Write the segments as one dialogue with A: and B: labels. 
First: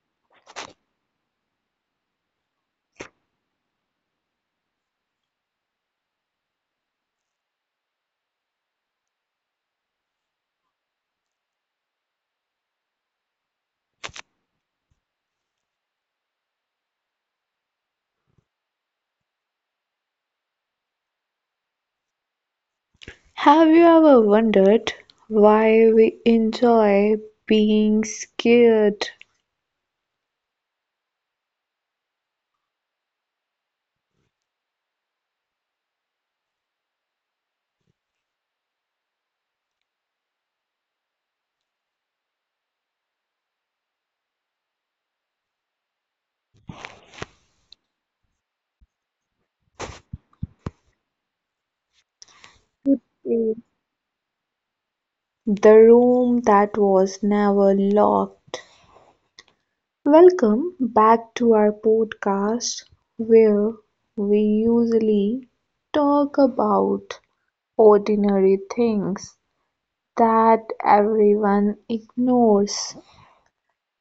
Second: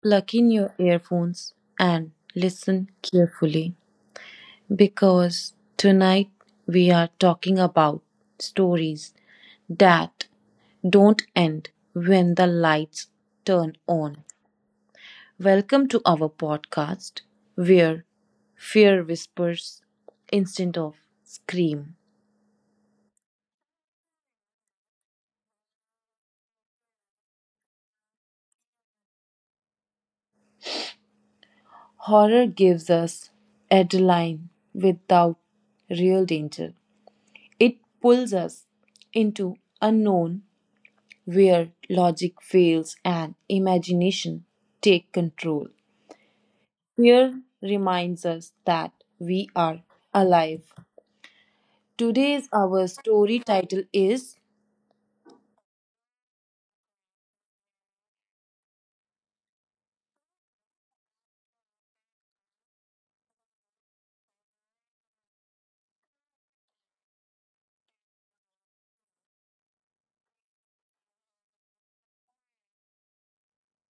A: plug in your earphones, and listen carefully because tonight we are talking about stories that don't end when the lights turn on. Welcome to our podcast where fear whispers instead of scream.
B: Have you ever wondered why we enjoy being scared?
A: Horror gives us adrenaline without real danger. It pulls us into unknown where logic fails and imagination take control. Fear reminds us that we are alive. Today's our story
B: In
A: title is
B: The room that was never locked. Welcome back to our podcast where we usually talk about ordinary things that everyone ignores.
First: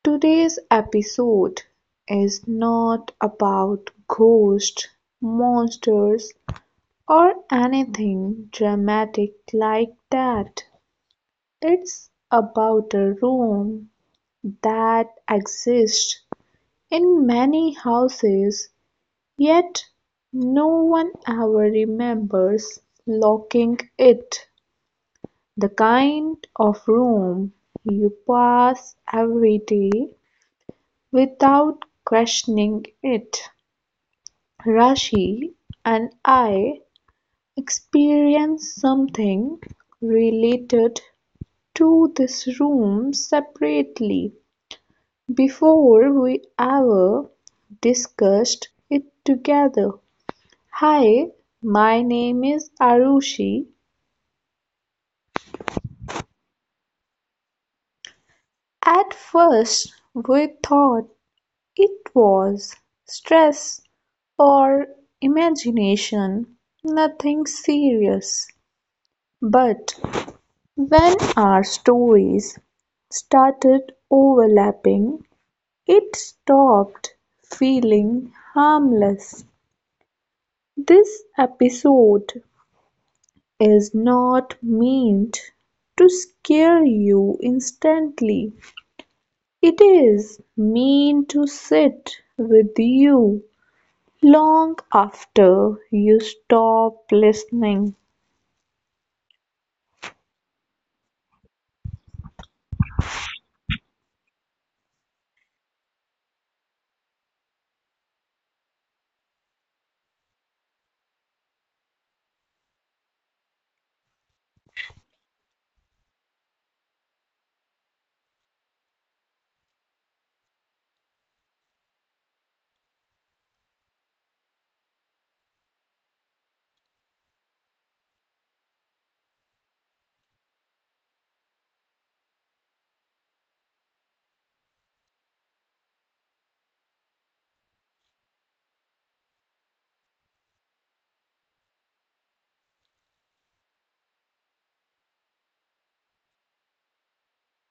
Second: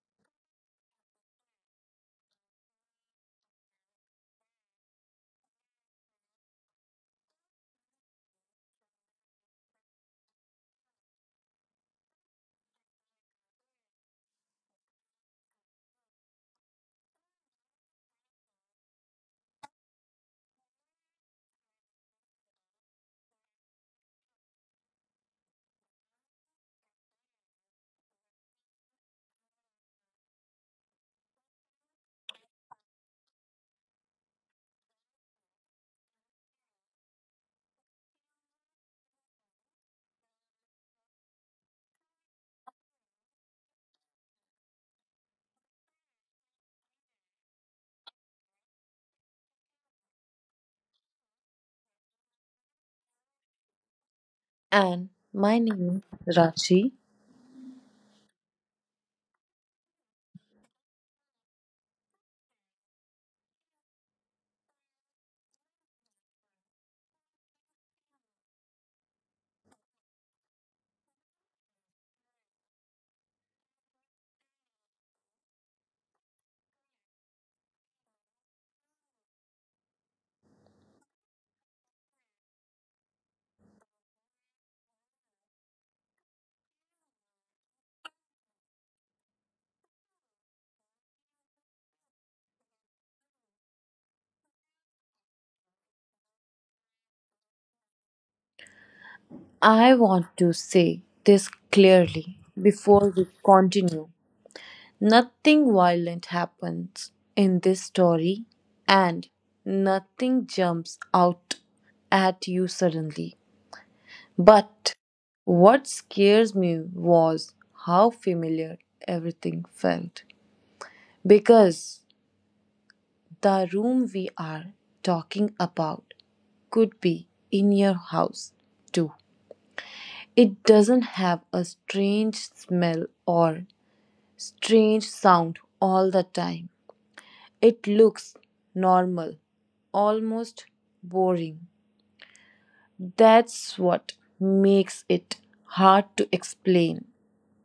B: Today's episode is not about ghosts, monsters, or anything dramatic like that. It's about a room that exists in many houses, yet no one ever remembers locking it. The kind of room you pass every day without questioning it. Rashi and I experienced something related to this room separately before we ever discussed it together. Hi, my name is Arushi.
A: and my name is Rachi.
B: At first, we thought it was stress or imagination, nothing serious. But when our stories started overlapping, it stopped feeling harmless. This episode is not meant to scare you instantly. It is meant to sit with you long after you stop listening.
A: I want to say this clearly before we continue. Nothing violent happens in this story and nothing jumps out at you suddenly. But what scares me was how familiar everything felt. Because the room we are talking about could be in your house too. It doesn't have a strange smell or strange sound all the time. It looks normal, almost boring. That's what makes it hard to explain.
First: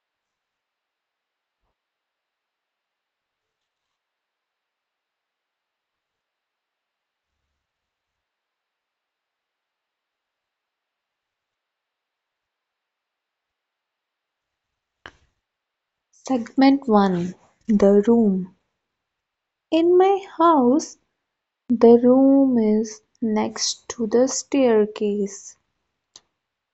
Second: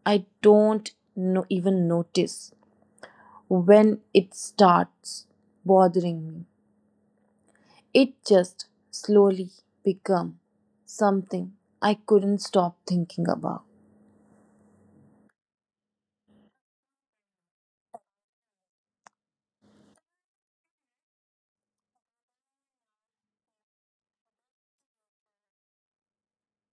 A: I don't even notice when it starts bothering me. It just slowly become something I couldn't stop thinking about.
B: Segment 1. The Room. In my house, the room is next to the staircase.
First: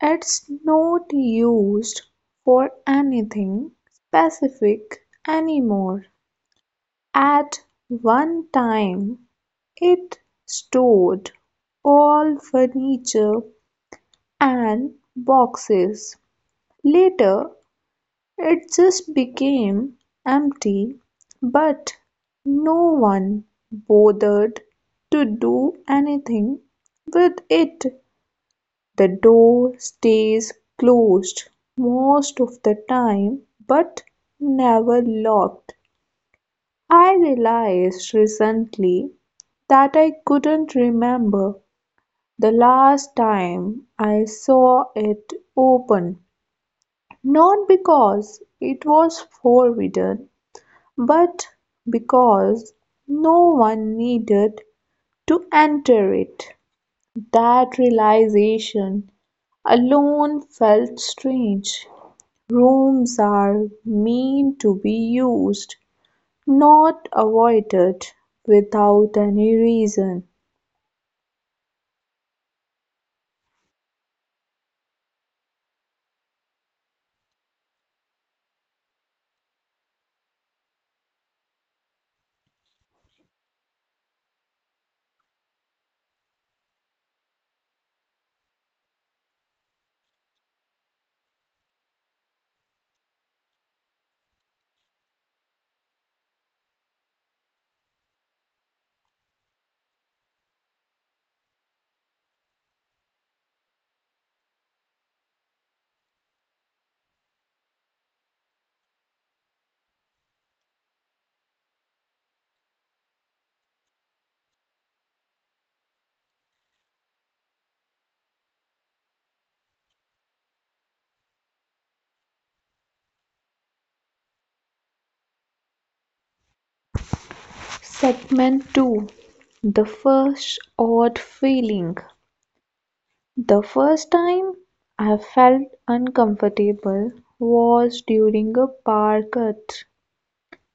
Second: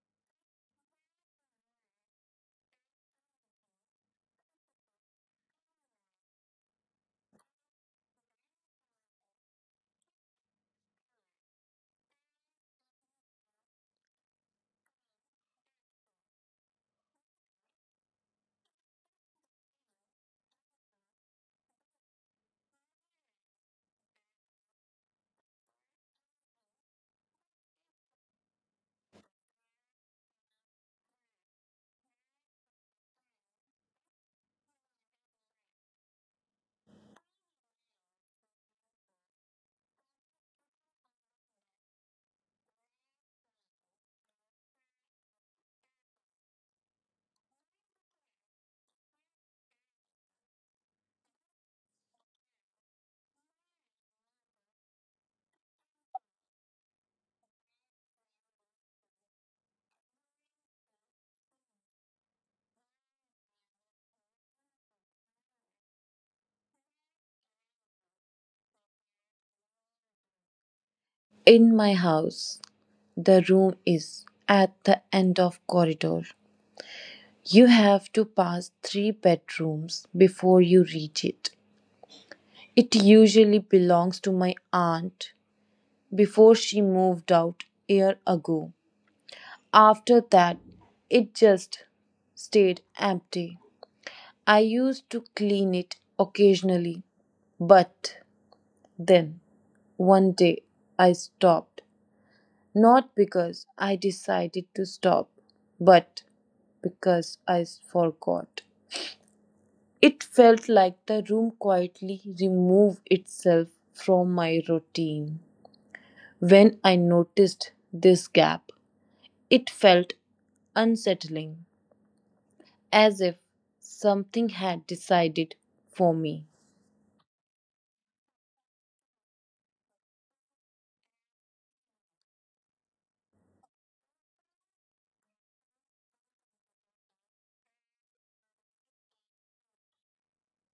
B: It's not used for anything specific anymore; at one time it stored all furniture and boxes; later it just became empty but no one bothered to do anything with it. The door stays closed most of the time but never locked. I realized recently that I couldn't remember the last time I saw it open. Not because it was forbidden, but because no one needed to enter it. That realization alone felt strange. Rooms are meant to be used, not avoided without any reason.
A: In my house, the room is at the end of corridor. You have to pass 3 bedrooms before you reach it. It usually belongs to my aunt before she moved out a year ago. After that, it just stayed empty. I used to clean it occasionally, but then one day I stopped. Not because I decided to stop, but because I forgot. It felt like the room quietly removed itself from my routine. When I noticed this gap, it felt unsettling, as if something had decided for me.
B: Segment 2. The first odd feeling. The first time I felt uncomfortable was during a bar cut.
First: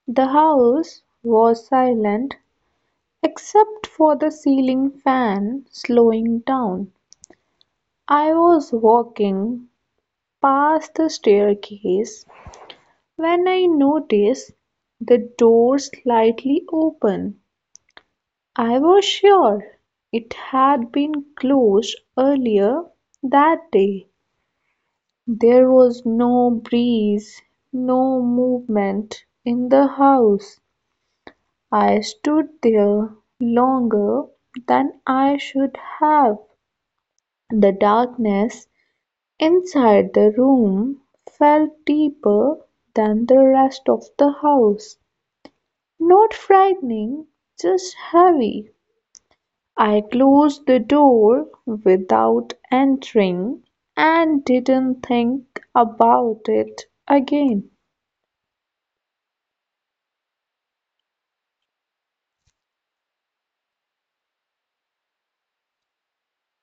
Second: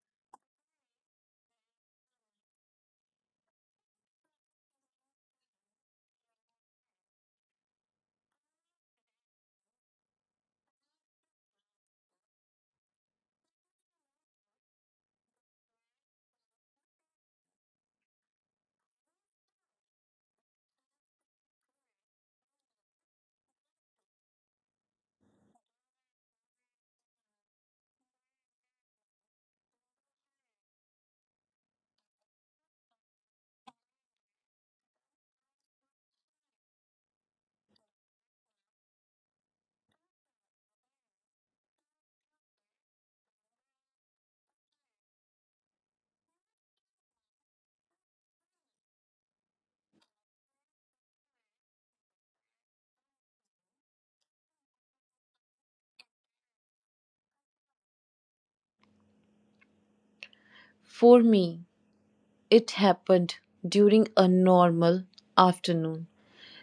B: The house was silent except for the ceiling fan slowing down. I was walking past the staircase when I noticed the door slightly open. I was sure it had been closed earlier that day. There was no breeze, no movement in the house. I stood there longer than I should have. The darkness inside the room felt deeper than the rest of the house. Not frightening, just heavy. I closed the door without entering and didn't think about it again.
A: For me, it happened during a normal afternoon.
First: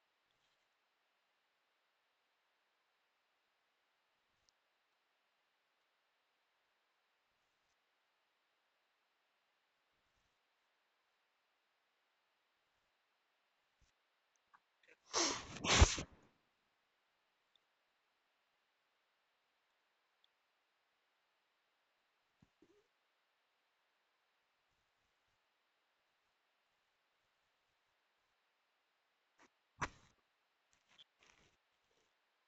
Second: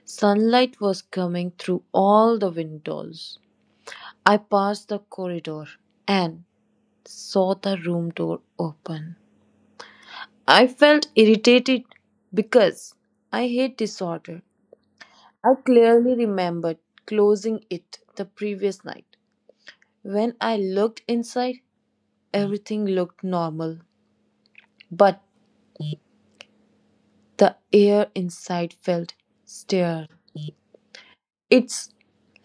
A: Sunlight was coming through all the windows. I passed the corridor and saw the room door open. I felt irritated because I hate disorder. I clearly remembered closing it the previous night. When I looked inside, everything looked normal, but the air inside felt stirred. It's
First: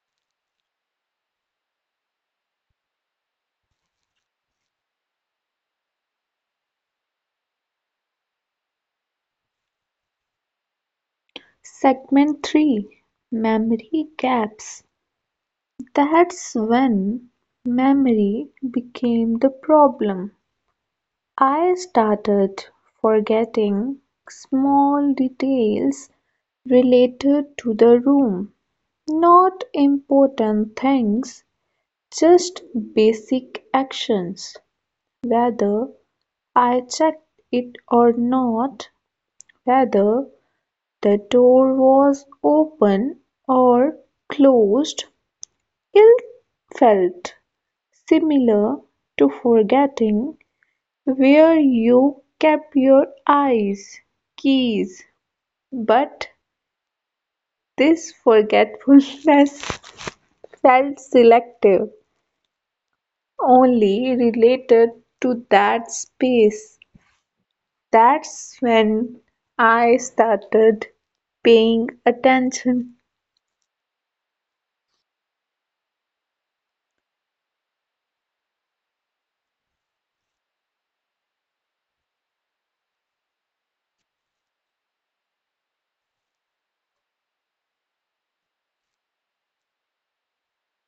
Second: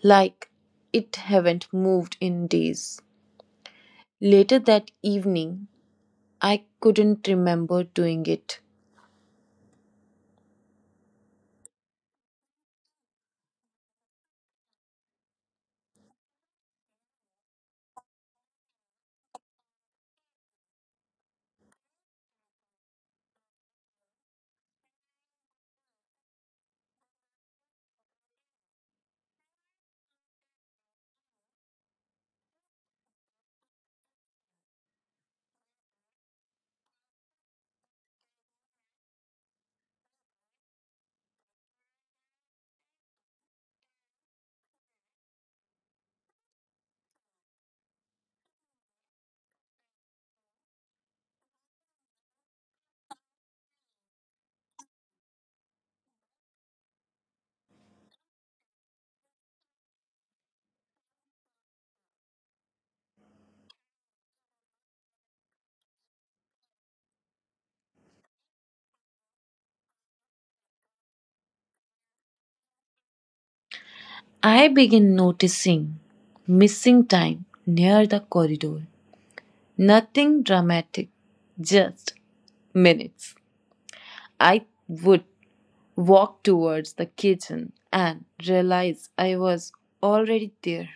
A: like it haven't moved in days. Later that evening, I couldn't remember doing it.
B: Segment 3. Memory Gaps. That's when memory became the problem. I started forgetting small details related to the room. Not important things, just basic actions. Whether I checked it or not, whether the door was open or closed, it felt similar to forgetting where you kept your eyes, keys, but this forgetfulness felt selective, only related to that space. That's when I started paying attention.
A: I began noticing missing time near the corridor. Nothing dramatic, just minutes. I would walk towards the kitchen and realize I was already there.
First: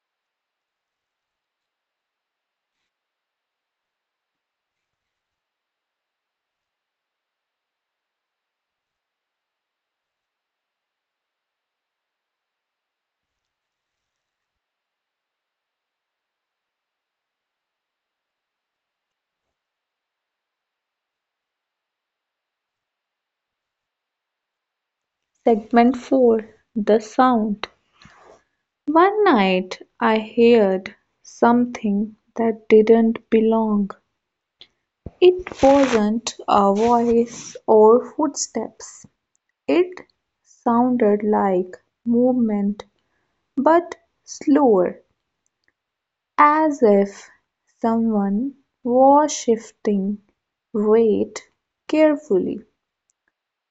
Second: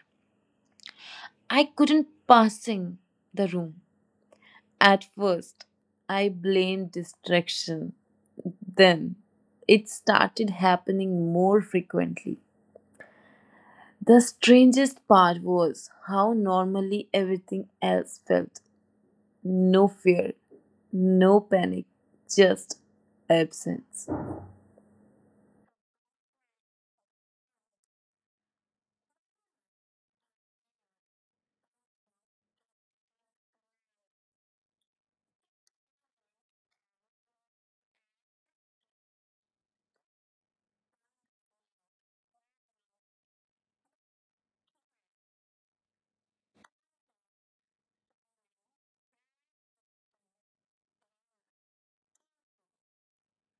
A: I couldn't passing the room. At first, I blamed distraction. Then, it started happening more frequently. The strangest part was how normally everything else felt: no fear, no panic, just absence.
B: Segment 4. The Sound. One night I heard something that didn't belong. It wasn't a voice or footsteps, it sounded like movement, but slower, as if someone was shifting weight carefully.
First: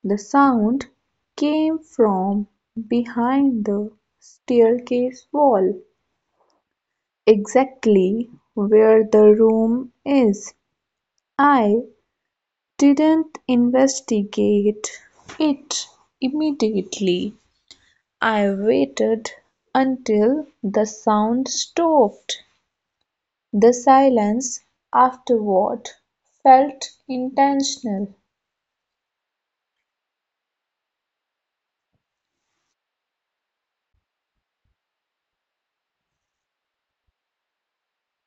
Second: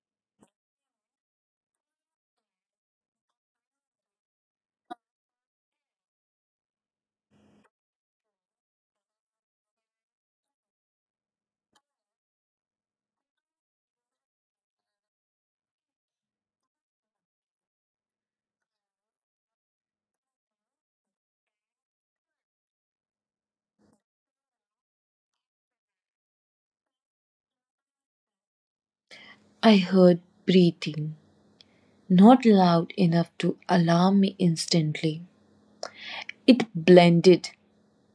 B: The sound came from behind the staircase wall, exactly where the room is. I didn't investigate it immediately. I waited until the sound stopped. The silence afterward felt intentional.
A: I heard breathing, not loud enough to alarm me instantly. It blended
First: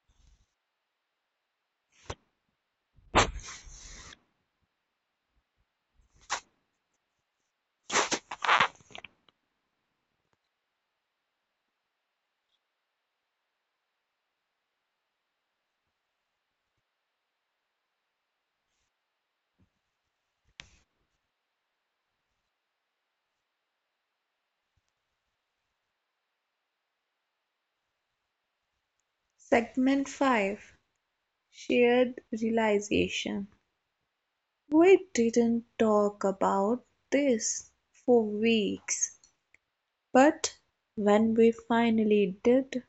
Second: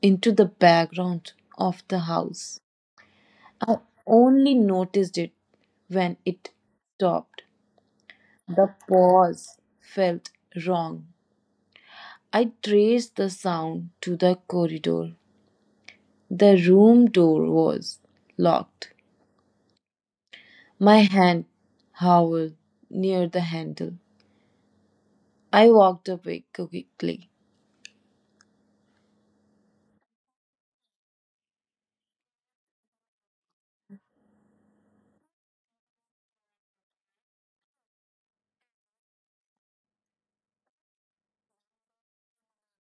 A: into the background of the house. I only noticed it when it stopped. The pause felt wrong. I traced the sound to the corridor. The room door was locked. My hand hovered near the handle. I walked away quickly.
B: Segment 5. Shared Realization. We didn't talk about this for weeks, but when we finally did,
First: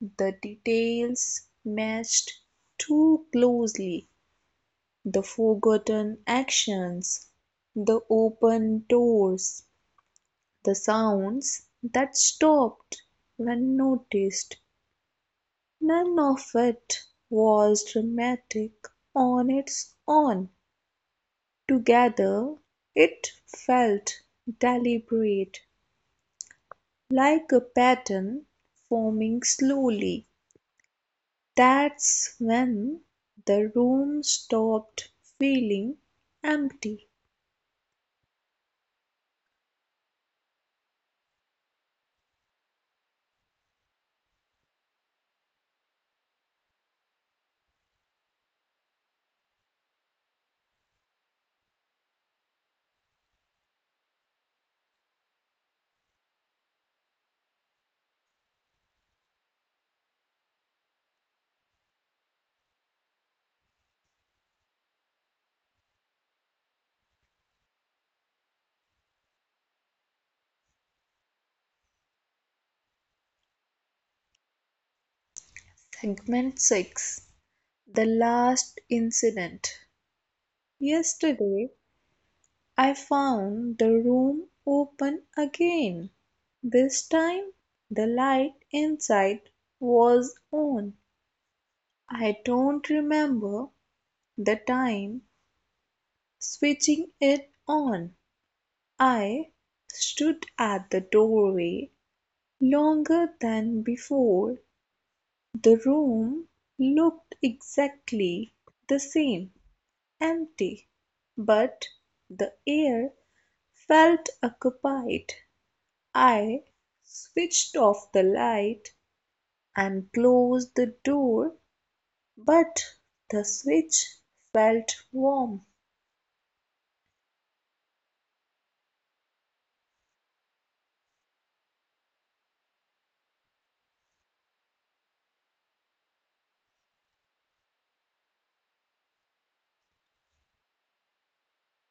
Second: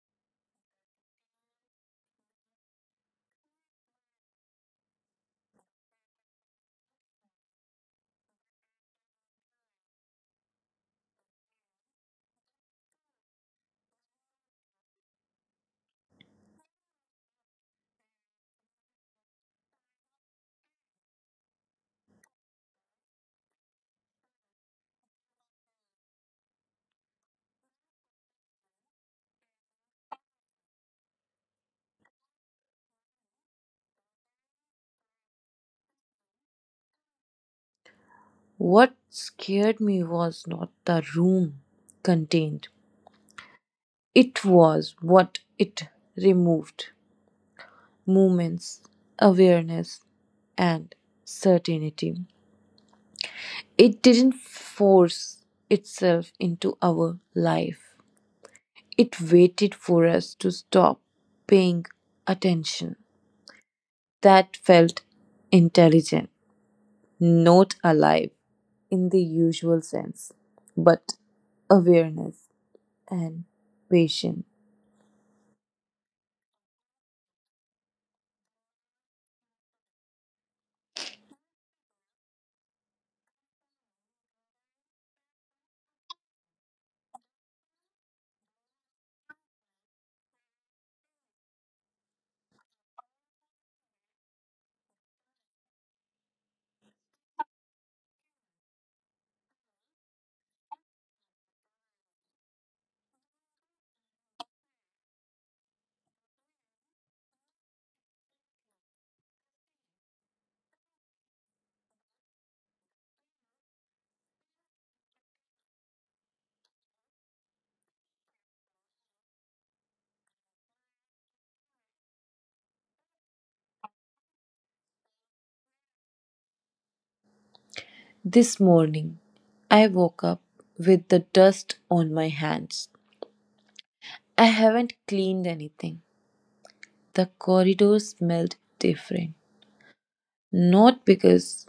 B: the details matched too closely: the forgotten actions, the open doors, the sounds that stopped when noticed. None of it was dramatic on its own. Together it felt deliberate, like a pattern forming slowly. That's when the room stopped feeling empty.
A: What scared me was not the room contained, it was what it removed: moments, awareness, and certainty. It didn't force itself into our life, it waited for us to stop paying attention. That felt intelligent, not alive in the usual sense, but awareness and patience.
B: Segment 6. The Last Incident. Yesterday, I found the room open again. This time, the light inside was on. I don't remember the time switching it on. I stood at the doorway longer than before. The room looked exactly the same, empty, but the air felt occupied. I switched off the light and closed the door, but the switch felt warm.
A: This morning, I woke up with the dust on my hands. I haven't cleaned anything. The corridor smelled different, not because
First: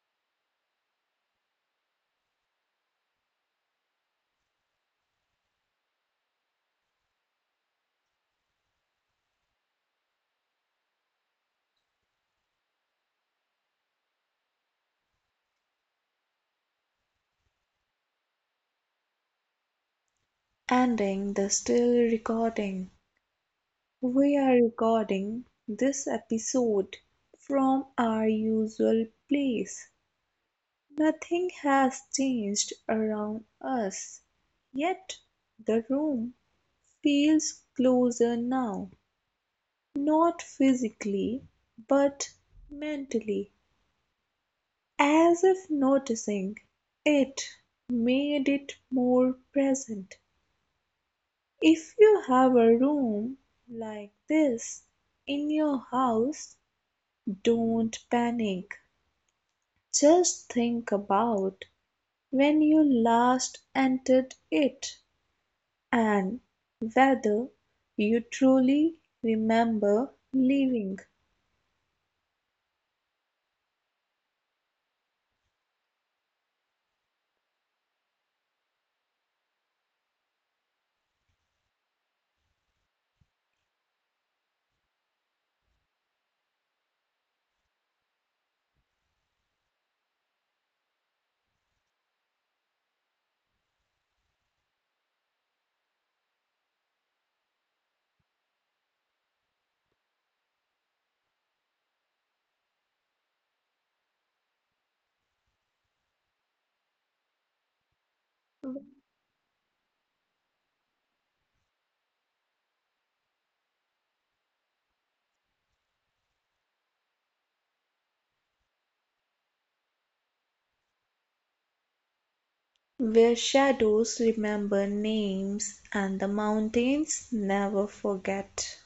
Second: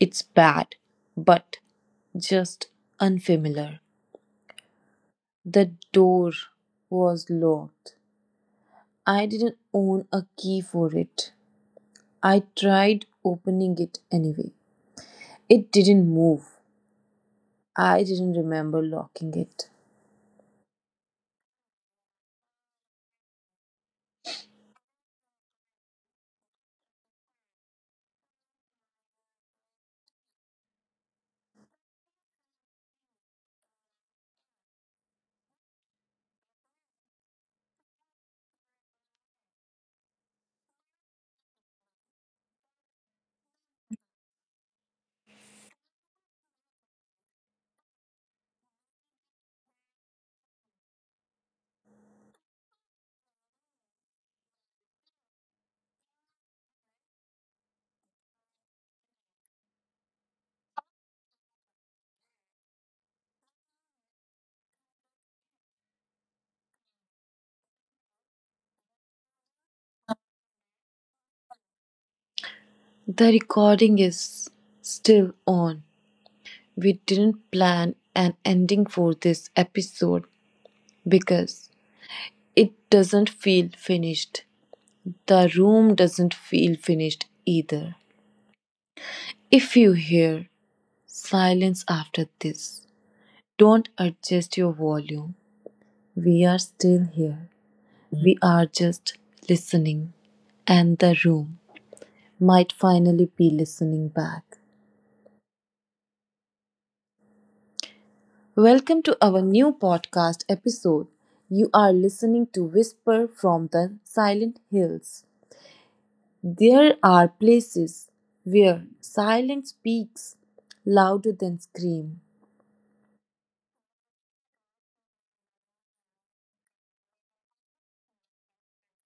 A: it's bad, but just unfamiliar. The door was locked. I didn't own a key for it. I tried opening it anyway. It didn't move. I didn't remember locking it.
B: Ending the still recording. We are recording this episode from our usual place. Nothing has changed around us, yet the room feels closer now, not physically but mentally, as if noticing it made it more present. If you have a room like this in your house, don't panic. Just think about when you last entered it. And whether you truly remember living.
A: The recording is still on. We didn't plan an ending for this episode because it doesn't feel finished. The room doesn't feel finished either. If you hear silence after this, don't adjust your volume. We are still here. We are just listening. And the room might finally be listening back. Welcome to our new podcast episode. You are listening to Whisper from the Silent Hills. There are places where silence speaks louder than scream.
B: Where shadows remember names and the mountains never forget.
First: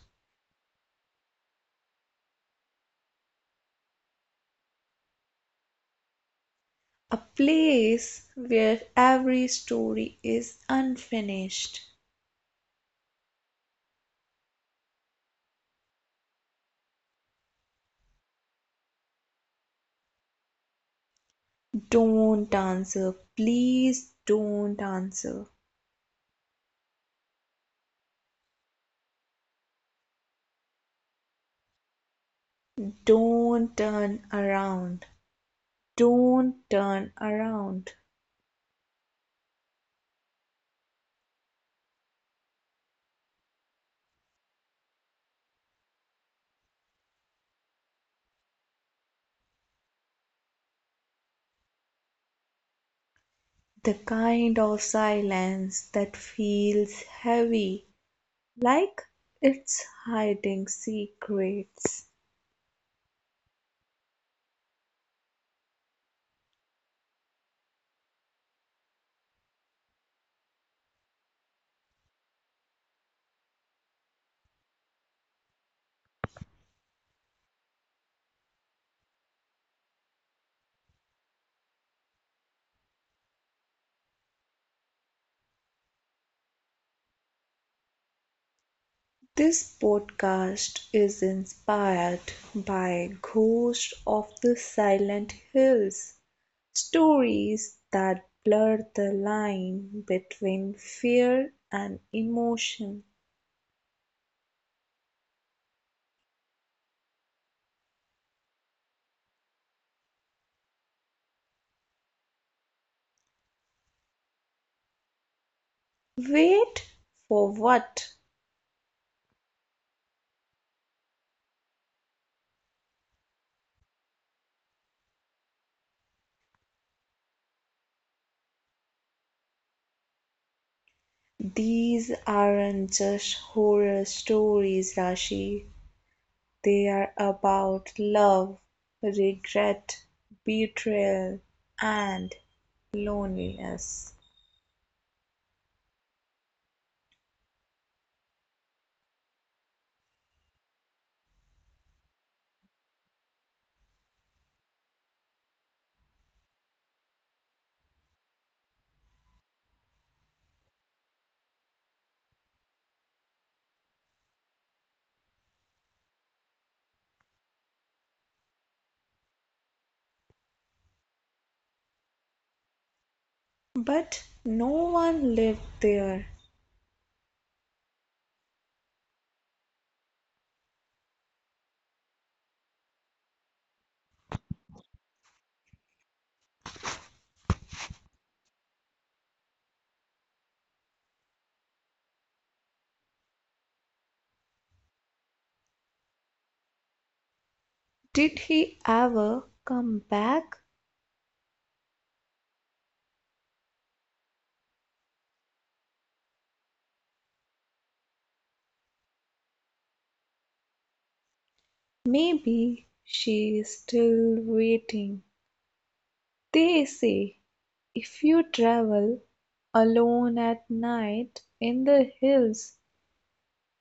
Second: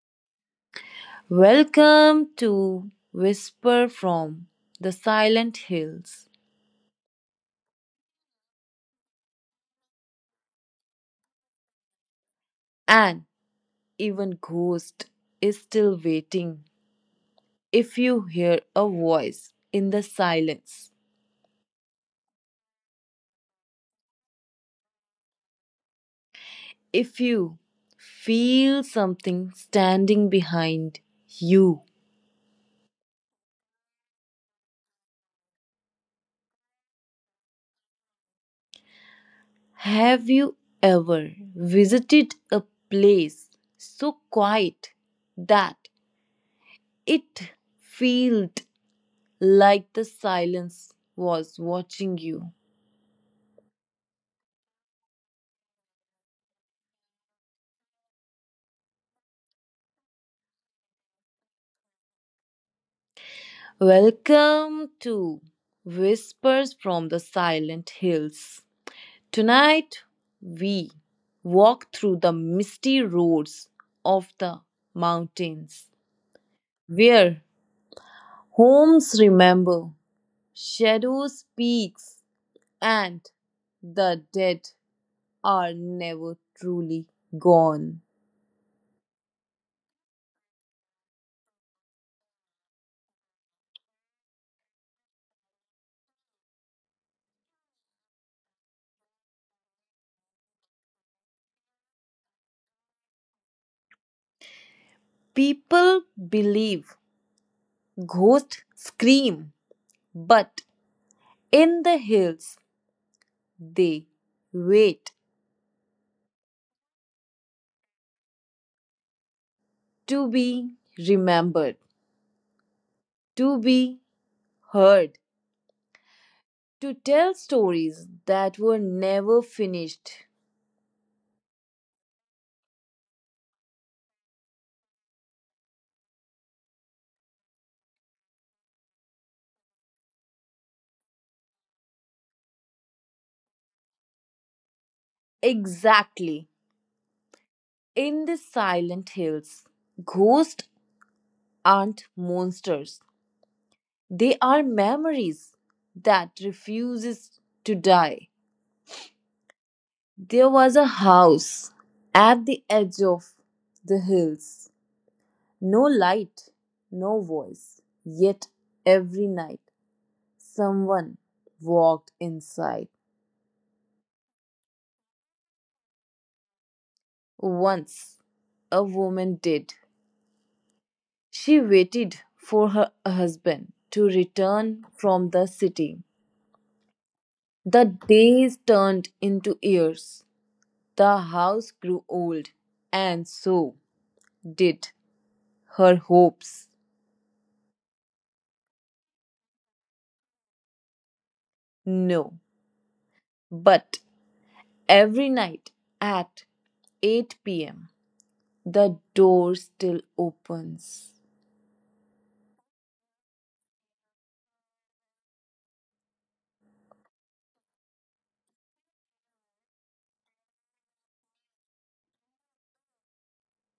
A: Welcome to Whisper from the Silent Hills.
B: A place where every story is unfinished.
A: And even Ghost is still waiting. If you hear a voice in the silence,
B: Don't answer, please don't answer.
A: if you feel something standing behind you,
B: Don't turn around, don't turn around.
A: have you ever visited a place so quiet that it felt like the silence was watching you?
B: The kind of silence that feels heavy, like its hiding secrets,
A: Welcome to Whispers from the Silent Hills. Tonight, we walk through the misty roads of the mountains, where homes remember, shadows speak, and the dead are never truly gone.
B: this podcast is inspired by Ghosts of the Silent Hills, stories that blur the line between fear and emotion.
A: People believe ghosts scream, but in the hills they wait
B: Wait for what?
A: to be remembered, to be heard, to tell stories that were never finished.
B: These aren't just horror stories, Rashi. They are about love, regret, betrayal, and loneliness.
A: Exactly. In the silent hills, ghosts aren't monsters. They are memories that refuses to die. There was a house at the edge of the hills. No light, no voice. Yet every night someone walked inside.
B: But no one lived there.
A: Once a woman did. She waited for her husband to return from the city. The days turned into years. The house grew old, and so did her hopes.
B: Did he ever come back?
A: No, but every night at 8 p.m., the door still opens.
B: Maybe she is still waiting. They say if you travel alone at night in the hills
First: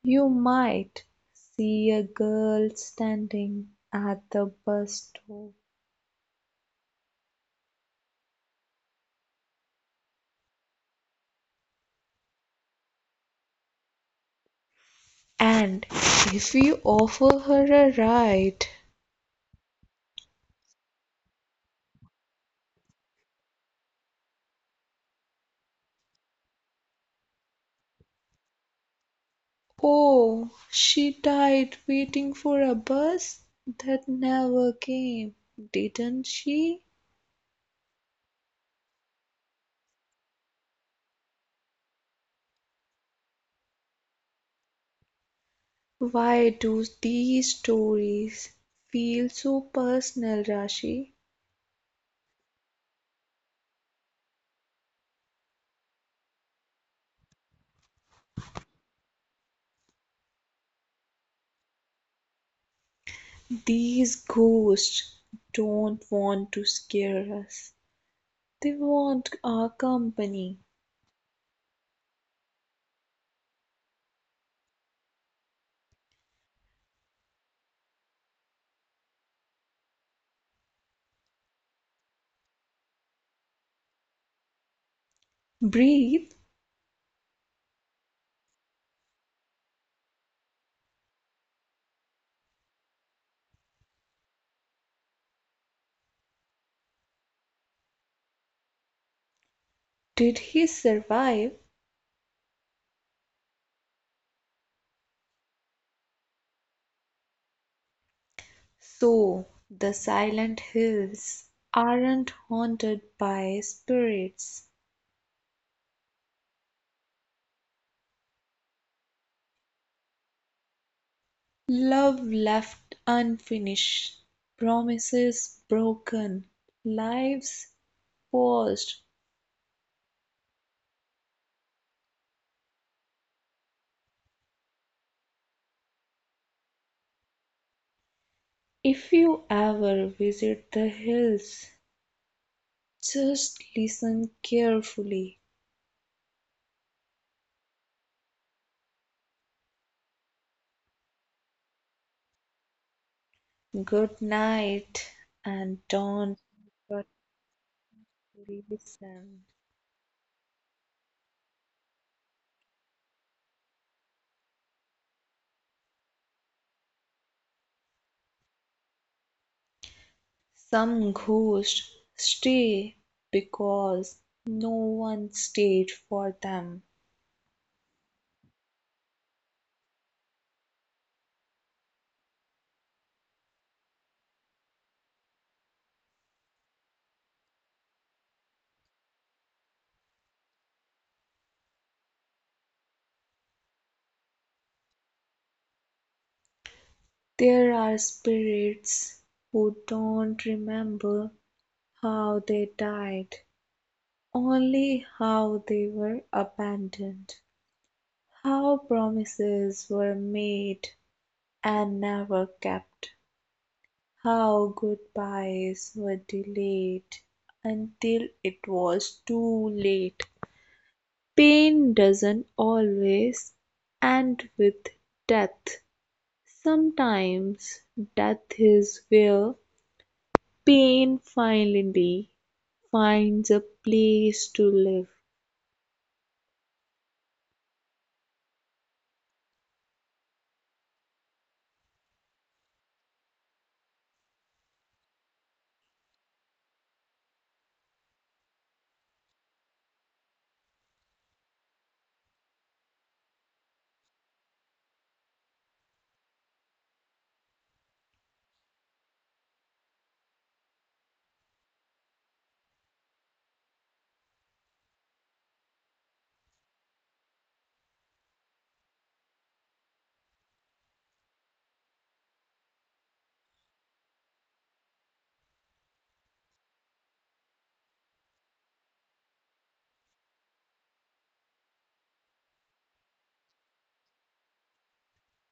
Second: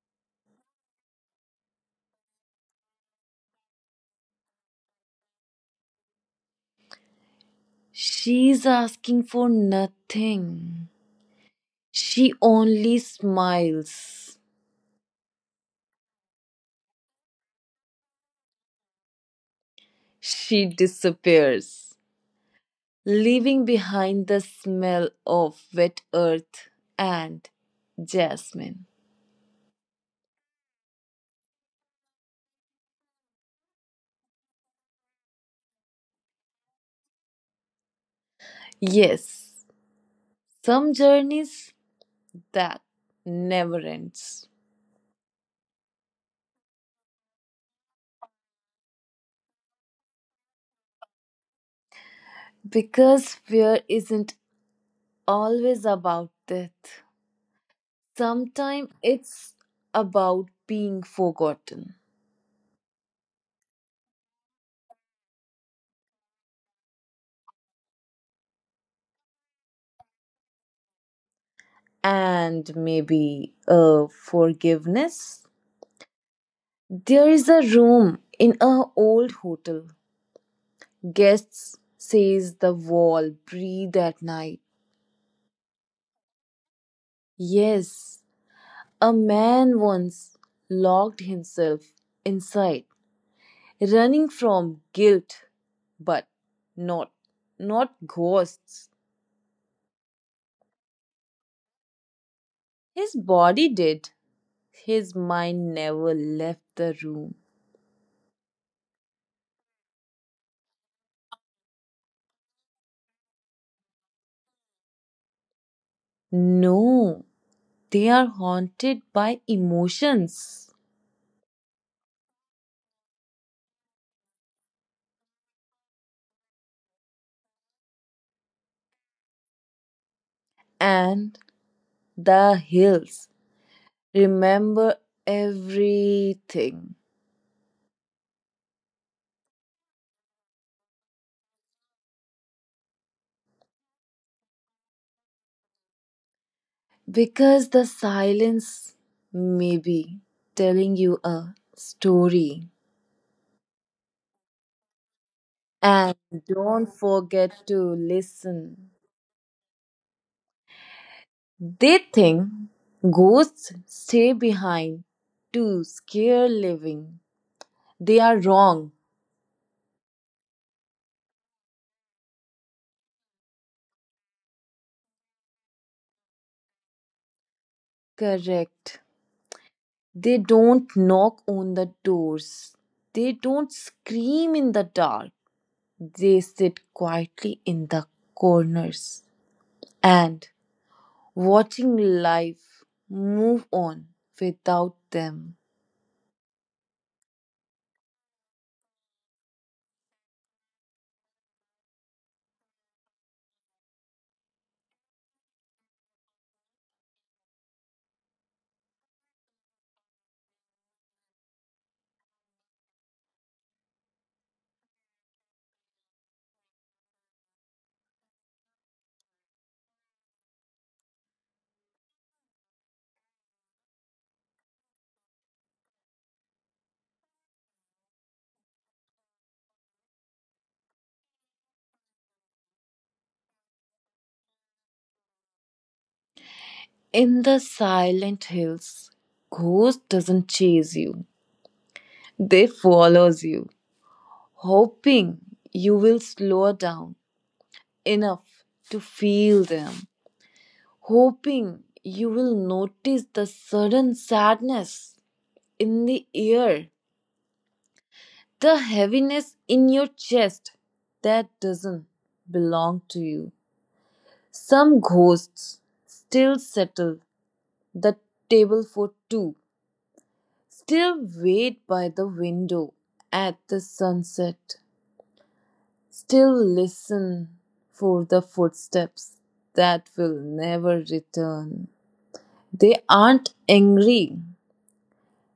B: you might see a girl standing at the bus stop.
A: She's asking for nothing. She only smiles.
B: And if you offer her a ride.
A: She disappears, leaving behind the smell of wet earth and jasmine.
B: Oh, she died waiting for a bus that never came, didn't she?
A: Yes, some journeys that never ends.
B: Why do these stories feel so personal, Rashi?
A: Because fear isn't always about death. Sometimes it's about being forgotten,
B: These ghosts don't want to scare us. They want our company.
A: and maybe a forgiveness. There is a room in a old hotel. Guests, says the wall, breathe at night.
B: Breathe.
A: Yes, a man once locked himself inside, running from guilt, but not, not ghosts.
B: Did he survive?
A: His body did. His mind never left the room.
B: So the silent hills aren't haunted by spirits.
A: No, they are haunted by emotions
B: Love left unfinished, promises broken, lives paused.
A: and the hills. Remember everything.
B: If you ever visit the hills, just listen carefully.
A: Because the silence may be telling you a story.
B: Good night, and
A: And
B: don't
A: don't
B: forget
A: forget to
B: to
A: listen.
B: listen.
A: They think ghosts stay behind to scare living. They are wrong.
B: Some ghosts stay because no one stayed for them.
A: Correct. They don't knock on the doors. They don't scream in the dark. They sit quietly in the corners and watching life move on without them.
B: There are spirits who don't remember how they died, only how they were abandoned, how promises were made and never kept, how goodbyes were delayed until it was too late. Pain doesn't always end with death; sometimes death is where pain finally finds a place to live.
A: In the silent hills, ghost doesn't chase you. They follows you, hoping you will slow down enough to feel them, hoping you will notice the sudden sadness in the air, the heaviness in your chest that doesn't belong to you. Some ghosts still settle the table for two. Still wait by the window at the sunset. Still listen for the footsteps that will never return. They aren't angry,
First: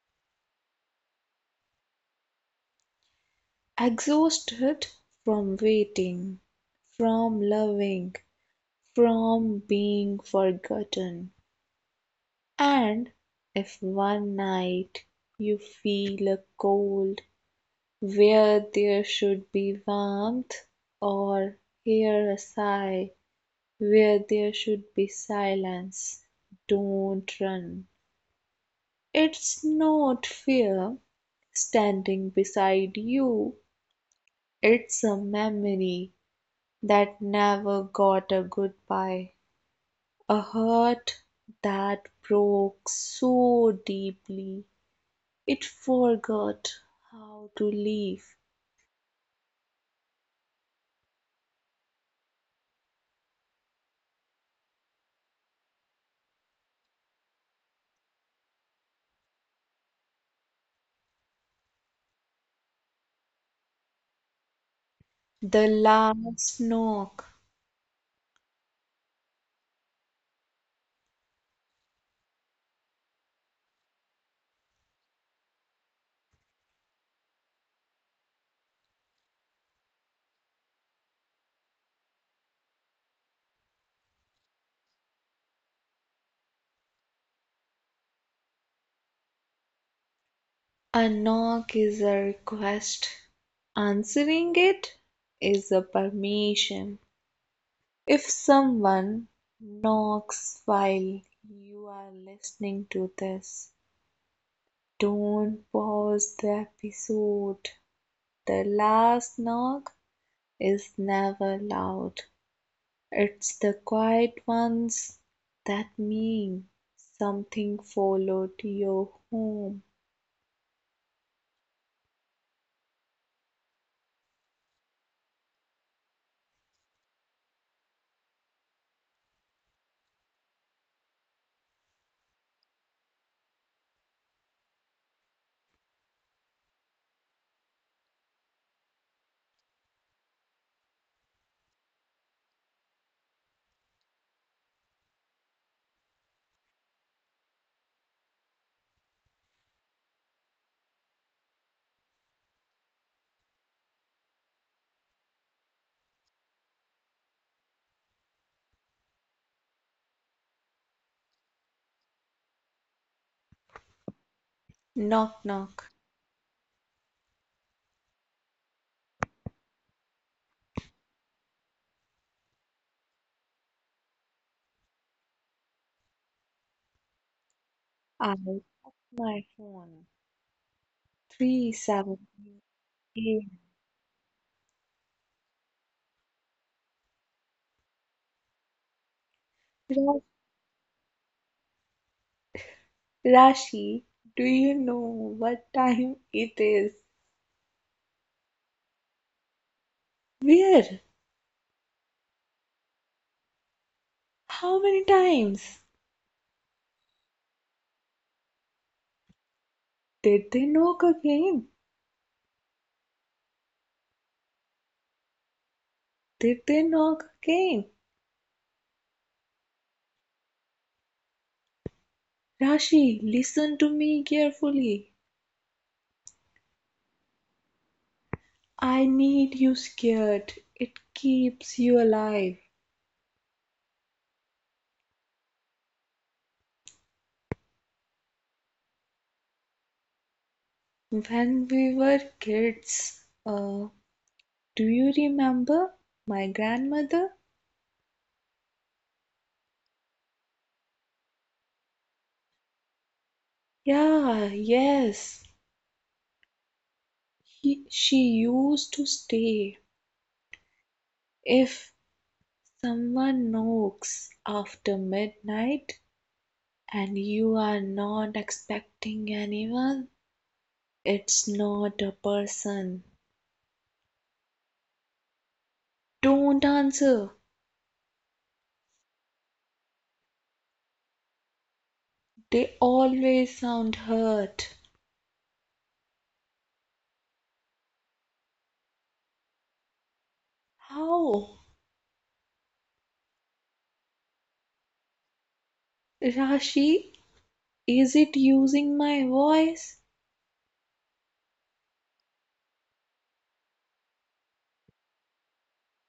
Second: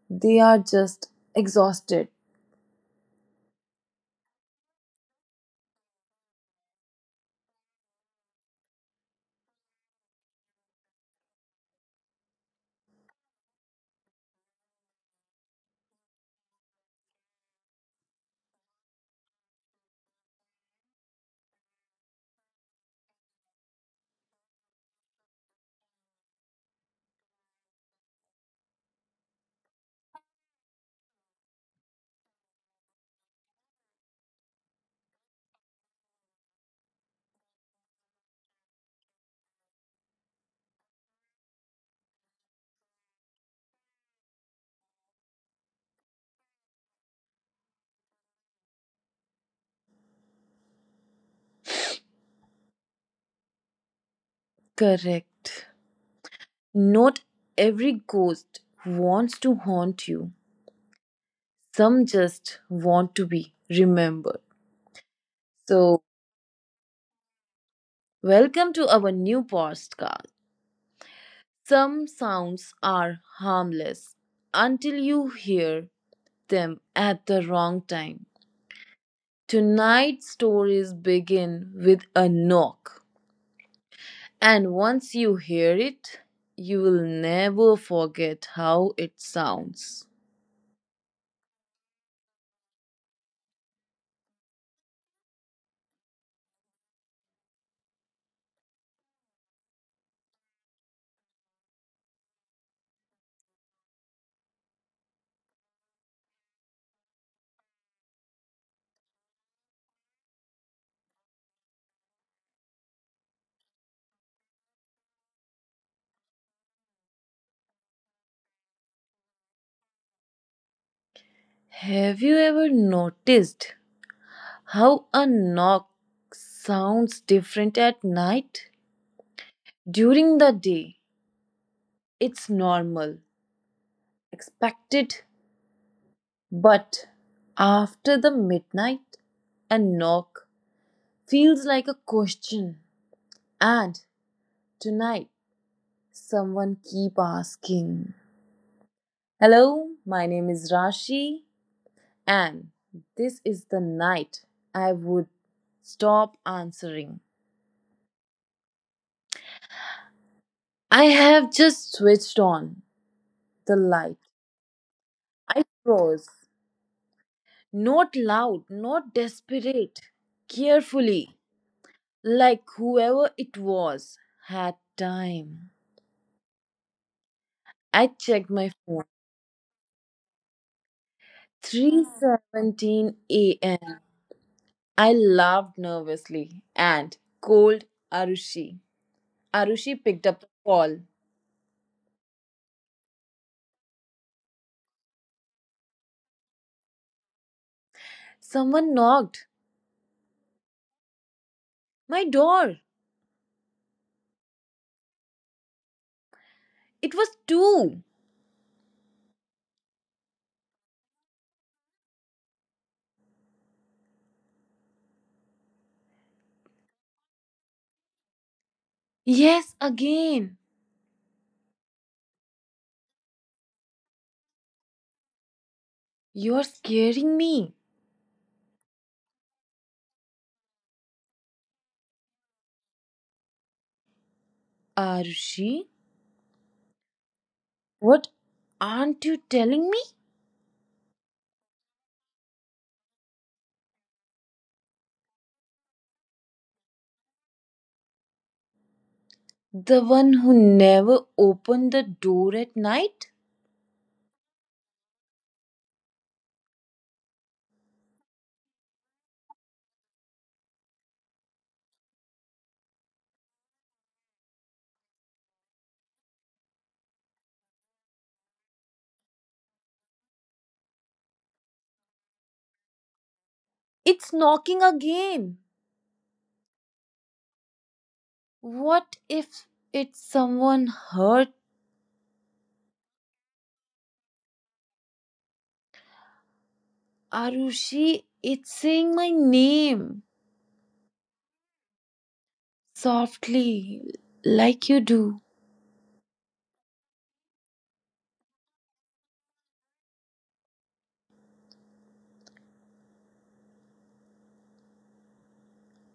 A: they are just exhausted.
B: Exhausted from waiting, from loving, from being forgotten, and if one night you feel a cold where there should be warmth, or hear a sigh where there should be silence, don't run. It's not fear standing beside you, it's a memory that never got a goodbye, a hurt that broke so deeply it forgot how to leave.
A: Correct. Not every ghost wants to haunt you, some just want to be remembered.
B: The
A: So,
B: last knock!
A: welcome to our new podcast. Some sounds are harmless until you hear them at the wrong time. Tonight's stories begin with a knock, and once you hear it, you will never forget how it sounds.
B: A knock is a request, answering it is a permission. If someone knocks while you are listening to this, don't pause the episode. The last knock is never loud, it's the quiet ones that mean something followed your home.
A: Have you ever noticed how a knock sounds different at night? During the day, it's normal, expected. But after the midnight, a knock feels like a question. And tonight, someone keep asking. Hello, my name is Rashi, and this is the night I would stop answering. I have just switched on the light.
B: Knock,
A: I
B: knock.
A: froze. Not loud, not desperate. Carefully, like whoever it was had time. I
B: I
A: checked my
B: took
A: phone.
B: my phone. Three seven
A: 3:17
B: eight.
A: a.m. I laughed nervously and called Arushi. Arushi
B: Ra-
A: picked up the call.
B: Rashi, do you know what time it is?
A: Someone knocked.
B: Where?
A: My door.
B: How many times?
A: It was two.
B: Did they knock again? Did they knock again?
A: Yes, again.
B: Rashi, listen to me carefully.
A: You're scaring me.
B: I need you scared. It keeps you alive.
A: Arushi, what aren't you telling me?
B: When we were kids, uh, do you remember my grandmother?
A: The one who never opened the door at night?
B: Yeah, yes. She used to stay. If someone knocks after midnight and you are not expecting anyone, it's not a person.
A: It's knocking again.
B: Don't answer.
A: What if it's someone hurt?
B: They always sound hurt.
A: Arushi, it's saying my name
B: How?
A: softly, like you do.
B: Rashi, is it using my voice?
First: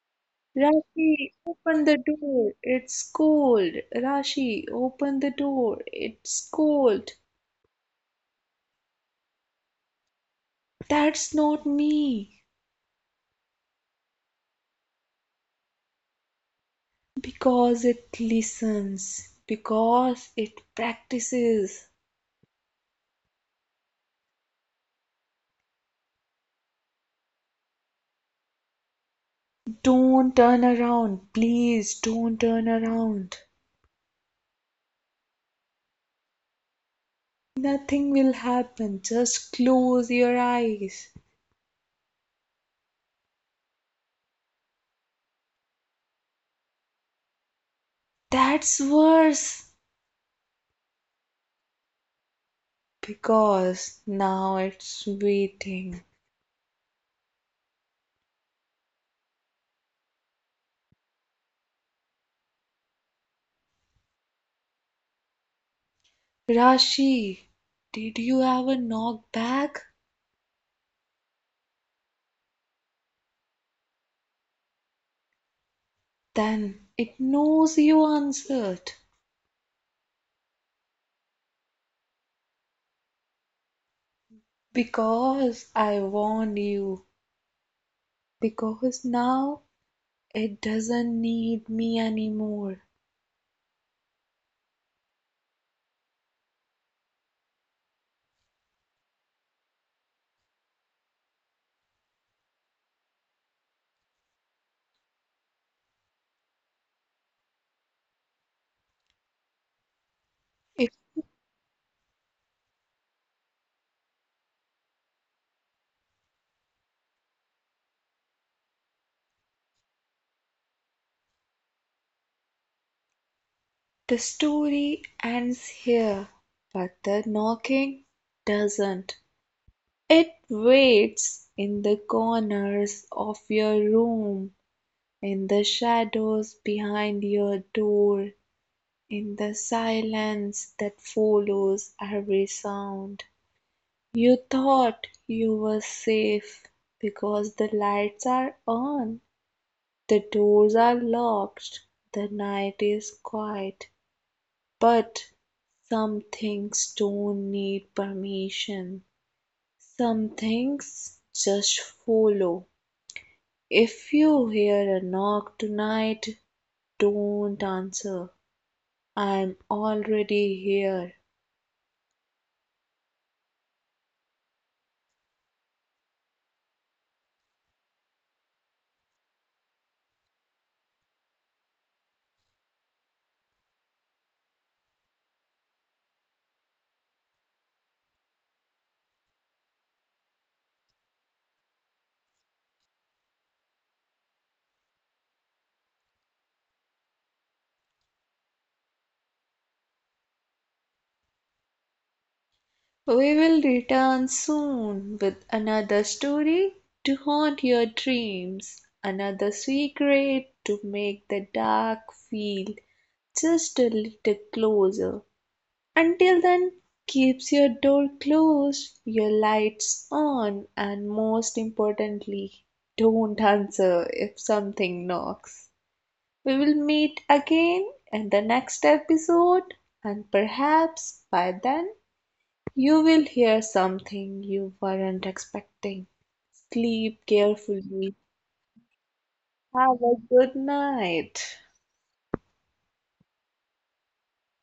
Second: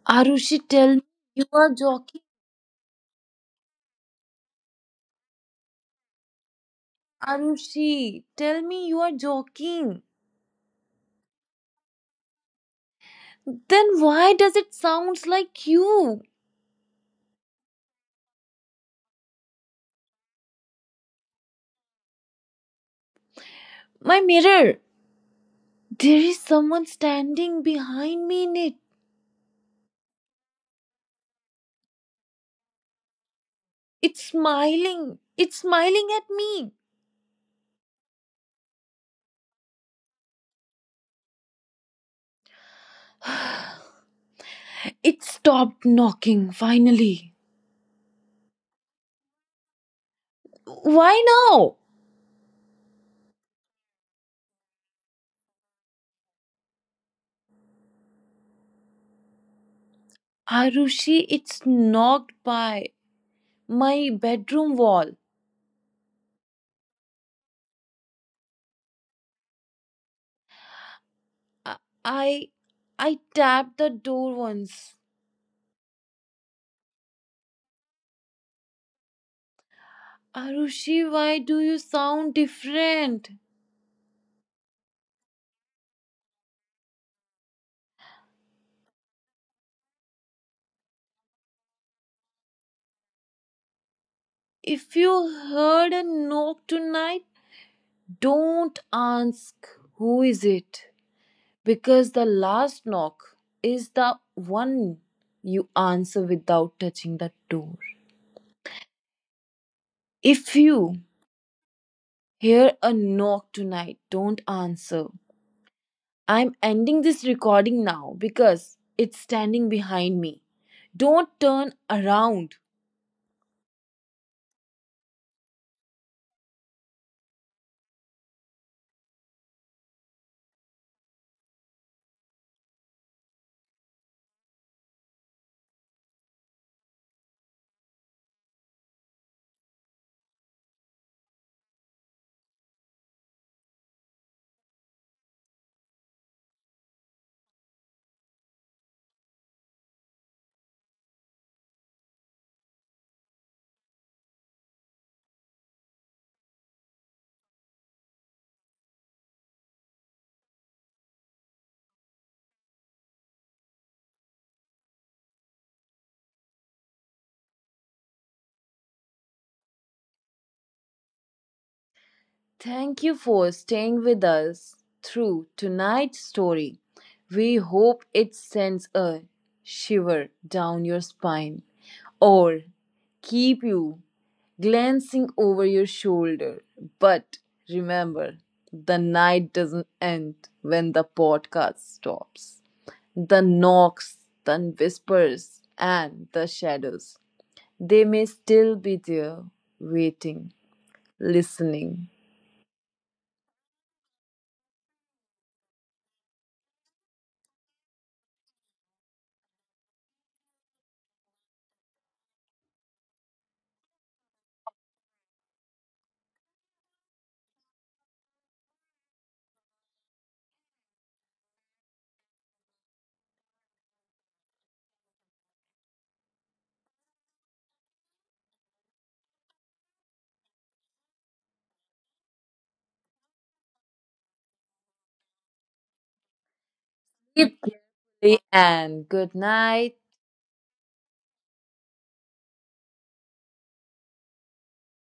A: Arushi, tell me
B: Rashi,
A: you are
B: open the
A: joking.
B: door. It's cold. Rashi, open the door. It's cold.
A: Arushi, tell me you are joking.
B: That's not me.
A: Then why does it sound like you?
B: Because it listens, because it practices.
A: My mirror. There is someone standing behind me in it.
B: Don't turn around, please don't turn around.
A: It's smiling. It's smiling at me.
B: Nothing will happen, just close your eyes.
A: It stopped knocking finally.
B: That's worse
A: Why now?
B: because now it's waiting.
A: Arushi, it's knocked by my bedroom wall.
B: Rashi, did you ever knock back?
A: I I, I tapped the door once.
B: Then it knows you answered.
A: Arushi, why do you sound different?
B: Because I warned you. Because now it doesn't need me anymore.
A: If you heard a knock tonight, don't ask who is it, because the last knock is the one you answer without touching the door. If
B: If
A: you hear a knock tonight, don't answer. I'm ending this recording now because it's standing behind me. Don't turn around.
B: the story ends here, but the knocking doesn't. It waits in the corners of your room, in the shadows behind your door, in the silence that follows every sound. You thought you were safe because the lights are on. The doors are locked, the night is quiet, but some things don't need permission. Some things just follow. If you hear a knock tonight, don't answer. I'm already here.
A: Thank you for staying with us through tonight's story. We hope it sends a shiver down your spine or keep you glancing over your shoulder. But remember, the night doesn't end when the podcast stops. The knocks, the whispers, and the shadows. They may still be there, waiting, listening.
B: We will return soon with another story to haunt your dreams, another secret to make the dark feel just a little closer. Until then, keeps your door closed, your lights on, and most importantly, don't answer if something knocks. We will meet again in the next episode, and perhaps by then you will hear something you weren't expecting. Sleep
A: Sleep
B: carefully.
A: carefully and good night.
B: Have a good night.